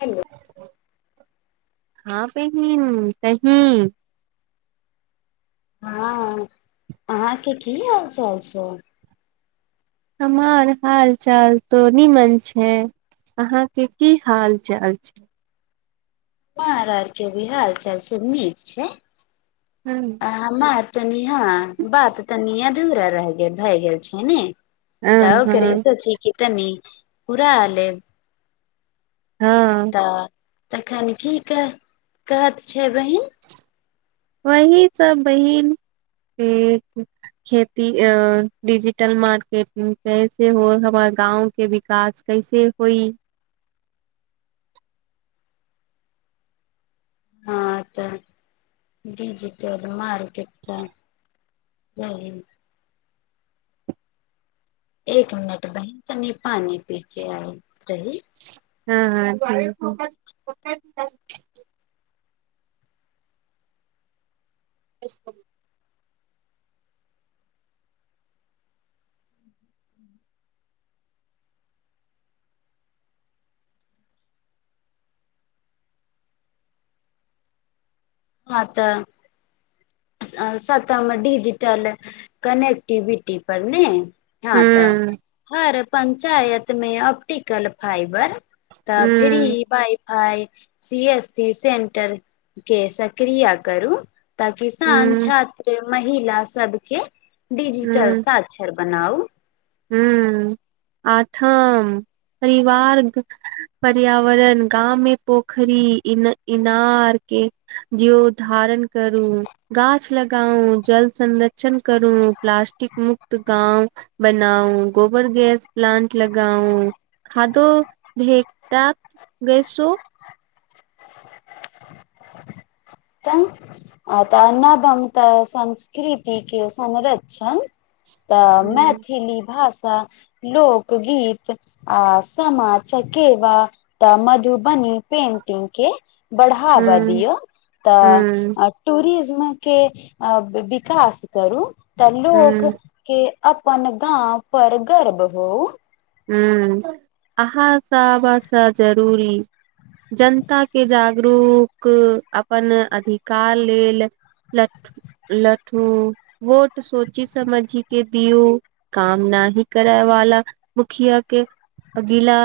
hello हाँ बहिन कही हाँ अहाँके की हाल चाल छै हमर हाल चाल त निमन छै अहाँके की हाल चाल छै हमार आर के बि हाल चाल से नीक छै हँ आ हमार तनि ह बात तनि अधूरा रहि गेल भए गेल छै ने त ओ हँ करेसोच की तनी पूरा लैब हँ तऽ तखन की कह कहत छै बहिन वहि सब बहिन खेती अ डिजिटल मार्केटिंग कैसे हो हमार गाँव के विकास कैसे होई हाँ तऽ डिजिटल मारकेट त रहै एक मिनट बहिन तनी पानी पी के आय रही हाँ [unintelligible] [unintelligible] हाँ तऽ सतम डजिटल कनेक्टिविटी पर ने हँ तऽ हूँ हर पञ्चायत मे ऑप्टिकल फाईबर तऽ free wifi C S C centre के सक क्रिया करू ताकि स हूँ हूँ छात्र महिला सबके डीजिटल हूँ साक्षर बनाउ हूँ आठम परिवार पर्यावरण गाँव मे पोखरि इ ईनार के जीव धारण करू गाछ लगाउ जल संरक्षण करू प्लास्टिक मुक्त गाँव बनाउ गोबर गैस प्लांट लगाउ खादो भेटत गैसो तऽ आ तऽ अ नबम तऽ संस्कृतिके संरक्षण तऽ हूं मैथिली भाषा लोक गीत आ समा चकेवा तऽ मधुबनी पेटिंग के बढाबा हूं दियौ त हूं टूरिज्म के विकास करू तऽ लोक के अपन गाँव पर गर्व हो हाँ अहाँ सबस से जरूरी जनताके जागरूक अपन अधिकार लेल लठ लठू वोट सोची समझि के दियू काम न आनी करैवाला मुखिया के अगिला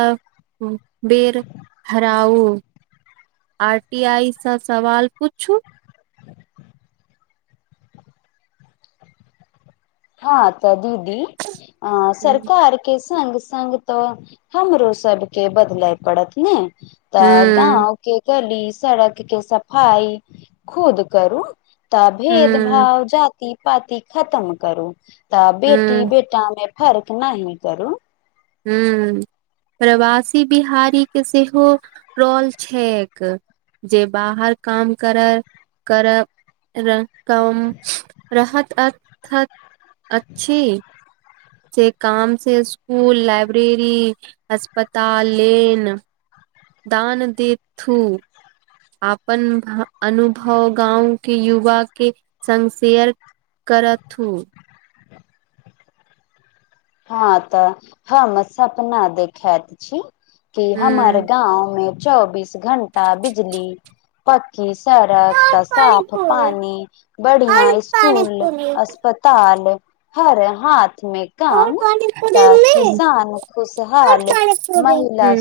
बेर हराउ आर टी आई सँ सवाल पुछू हाँ तऽ दीदी आ हूँ सरकारके संग संग तऽ हमरो सबके बदलय पड़त ने तऽ हूँ गाँव के गली सड़क के सफाई खुद करू तऽ भेद हूँ भाव जा जाति पाति खतम करू तऽ बेटी बेटा मे फर्क नहि करू हूँ प्रवासी बिहारीके सेहो रोल छैक जे बाहर काम करय करय करय कम रहत अ अथक अछि से काम से स्कूल लाइब्रेरी अस्पताल लेन दान देथू अपन अनुभव गाँव के युवा के संग शेयर करथु हं तऽ हम सपना देखाइत छी कि हमर हूँ गाँव मे चौबीस घंटा बिजली पक्कीस सड़क तऽ पानी साफ पूरी पानी बढ़ियां और पानी स्कूल पूरी अस्पताल हर हाथ मे और काम पानी पूरी तऽ में किसान और खुशहाल पानी पूरी महिला हूँ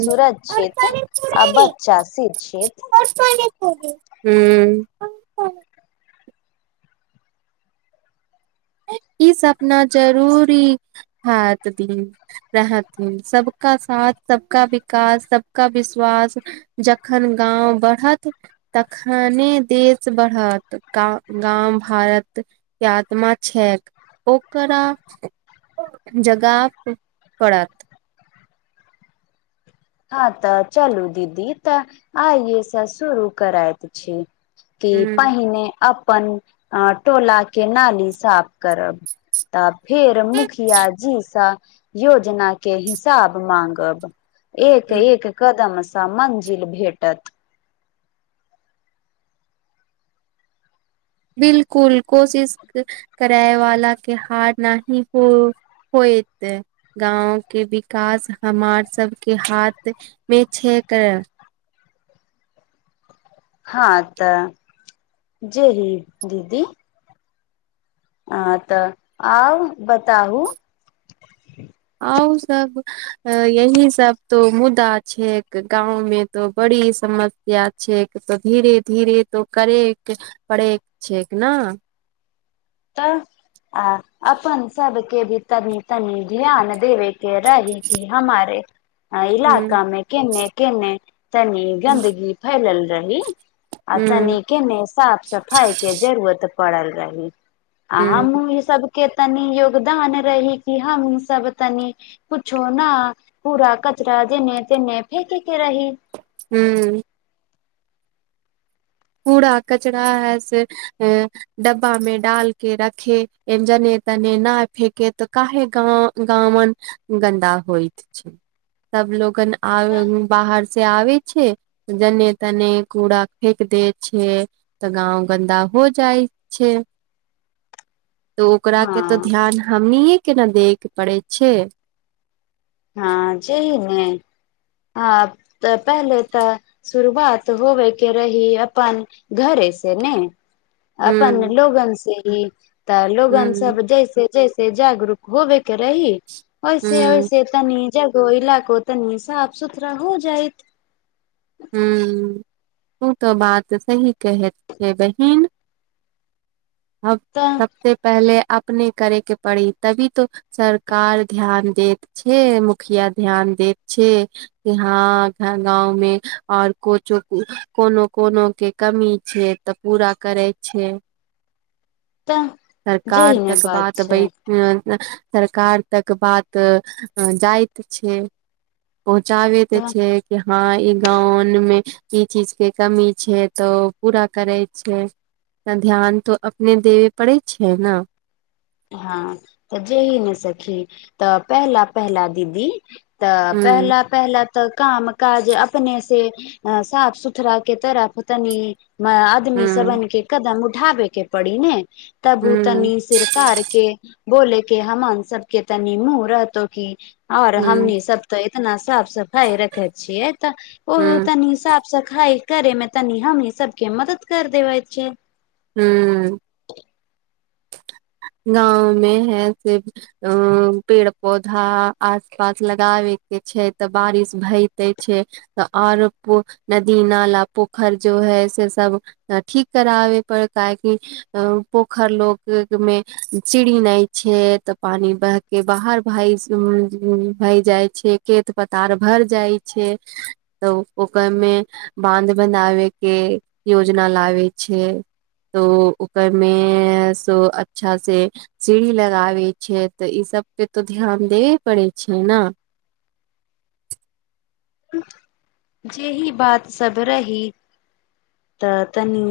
और सुरक्षित पानी अब पूरी अच्छा से छैथ ह्म [unintelligible] ई सपना जरूरी हएत दिन रहथिन सबका साथ सबका विकास सबका विश्वास जखन गाँव बढ़त तखन ने देश बढ़त गाउँ गाउँ भारत के आत्मा छैक ओकरा जगाब पड़त हँ तऽ चलू दीदी तऽ आइए से शुरू करयत छी कि ह पहिने अपन टोला के नाली साफ करब तऽ फेर मुखिया जीसँ योजना के हिसाब माँगब एक एक कदम सा मंजिल भेटत बिलकुल कोशिश करय वला के हार नहि हो होइत गाँव के विकास हमार सबके हाथ मे छै करय हँ तऽ जे ही दीदी हँ तऽ आउ बताहु अ सब यही सब तो मुदा छैक गाँंव मे तो बड़ी सम समस्या छैक तऽ धीरे धीरे तो करय पड़ैत छैक न तऽ आ अपन सबके भी तनी तनी ध्यान देबे के रहय के हमारे इलाका ह मे केने केने तनी गन्दगी फैलल रही आ ह तनिके ने साफ सफाई के जरूरत पड़ल रही आ ह हमहुँ ई सब के तनी योगदान रही क हम सब तनी कुछो न पूरा कर राजे ने ते ने फेेक के रहि ह कूड़ा कचरा है से डब्बा में डालके रखे जने तनि नहि फेके तऽ काहे गाउँ गन्दा होइत छै सब लोगन आ बाहर से आबे छै जने तने कूड़ा फेेक दे छै तऽ गाँव गन्दा हो जाइ छै तऽ ओकराके तऽ हँ ध्यान हमनिए के ने दैके पड़ै छै हँ जे ने ह तऽ पहले तऽ शुरुआत होबे के रही अपन घरे से ने हूँ अपन लोगन से ही तऽ लोगन हूँ सब जैसे जैसे जगरूक होब रहि ओइसे हूँ ओइसे तनी जगह इलाको तनी साफ सुथरा हो जायइत ह ओ तऽ बात सही कहैत छै बहिन [inaudible] अब तऽ सबसे पहले आप अपने करय केँ पड़ी तभी तो सरकार ध्यान देैत छैक मुखिया ध्यान दैत देख छै कि हँ गाँवमे आओर कोनो कोनो केँ कमी छै त पूरा करैत छै [inaudible] तऽ सरकार जेहि ने तक बात छै सरकार तक बात जाइत छैक पहुँचाबे केँ तऽ छैक कि हँ लोन मे ई चीज केँ कमी छै तऽ पूरा करैत छै त ध्यान त अपने देबय पड़ैत छै ने हँ तऽ जेहि ने सखी तऽ पहला पहला दीदी तऽ ह पहला पहला तऽ काम काज अपने से साफ सुथरा कें तरफ तनी आदमी सब हूँ केँ कदम उठाबे केँ पड़ी ने तब ओ हूँ तनी सिर केँ बोले केँ हान सबकेँ तनी मुँह रहतो की और हूँ हमनी सब त ना साफ सफाई रखे छियै तऽ ओह हूँ तनी साफ सफाइ करे मे तनि हमनी सबके मदद कर देबै छै हुँ [inaudible] गाँवमे है से पेड़ पौधा आस पास लगाबे छै तऽ बारिश भइते छै त आरो नदी नाला पोखरि जो है से सब ठीक कराबे पर काहेकि पोखर लोग मे सीड़ी नहि छै तऽ पानी ब के बाहर भ भई हुँ जाइ छै खेत पथार भर जाइ छै तऽ ओकरमे बांध बनाबय केँ योजना लाबैत छै तो ओकरमे अच्छा से सीढ़ी लगाबै छै तऽ ई सब पे तो ध्यान देबे पड़ै छै ने [inaudible] जेही बात सभ रही तऽ तनी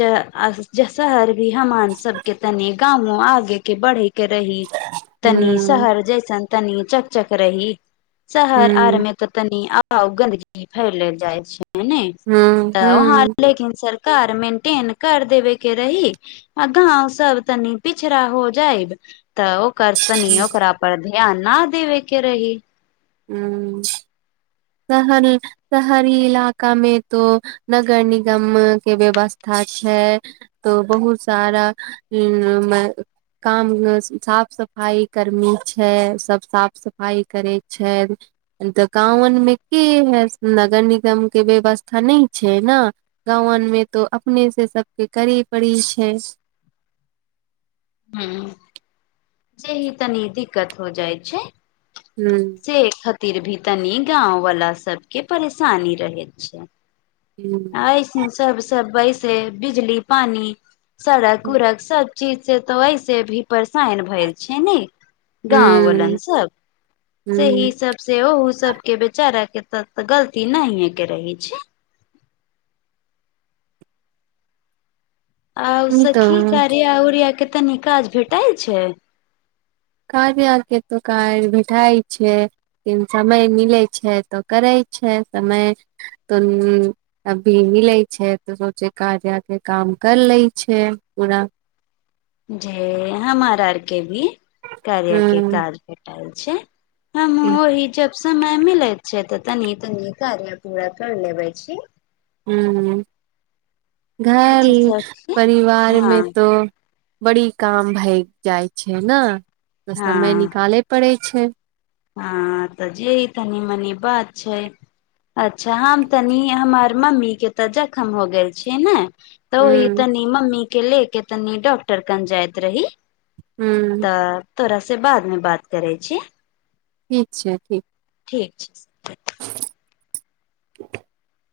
ज अ शहर भी हमान सबके तनि गामो आगेके बढ़ै केँ रही तनी हूँ शहर जैसन तनी चक चक रही शहर आर हूँ मे तऽ तनी आ गंदगी फैल लेल जाइत छै हने हूँ तऽ अहां हूँ आरकें कार मेंटेन कर देवे के रही आ गांव सब तनी पिछड़ा हो जायब तऽ ओ करसनी ओ कररा परर ध्यान न देवे के रही हुँ शहर शहरी इलाका मे तो नगर निगम के व्यवस्था छै तऽ बहुत सारा मे काम साफ सफाइ कर्मी छै सभ साफ सफाइ करैत छै अ त गांवन मे हे नगर निगम के व्यवस्था नहि छै ने गाँवमे तो अपने से सबके करै परैय छै [inaudible] हुँ जेही तनी दिक्कत हो जाइ छै ह से खातिर भी तनी गाँंववाला सबकें परेशानी रहैत छै ह ऐसन सब सब सय पैसे बिजली पानि सड़क उड़क सब चीज से तऽ ऐसे भी परेशान भेल छै ने गाँव ह वालन सब सेही ह सब से ओह सबके बेचार कर के त गलती नहि हे के रहै छै आउ ई सखी तऽ करिया उरिया के तनी काज भेटैय छै कार्या आर के तो कार बैठई छै समय मिलै छै तऽ करे समय त मिलैय छै त कार्या के काज काम काम कर लै छै पूरा [inaudible] जे हमार आरके भी ह कार्या के काज भेटय छै हम ओहि जब समय मिलत छै तऽ तनि तनी कार्य पूरा कर लेबै छै हुँ घर अच्छा सखी परिवारमे हँ तो बड़ी काम भैय जाइ छै ने तऽ समय हँ निकालय पड़ै छै हँ तऽ जे ई तनी मनी बात छै अच्छा हम तनी हमर मम्मी के तऽ जख्म हो गेल छै ने तऽ ह ओहि तनी मम्मी के ले के तनी डॉक्टर कन जाइत रही हूँ तऽ तोरा से बाद मे बात करै छी ठीक छै ठीक ठीक छै [inaudible]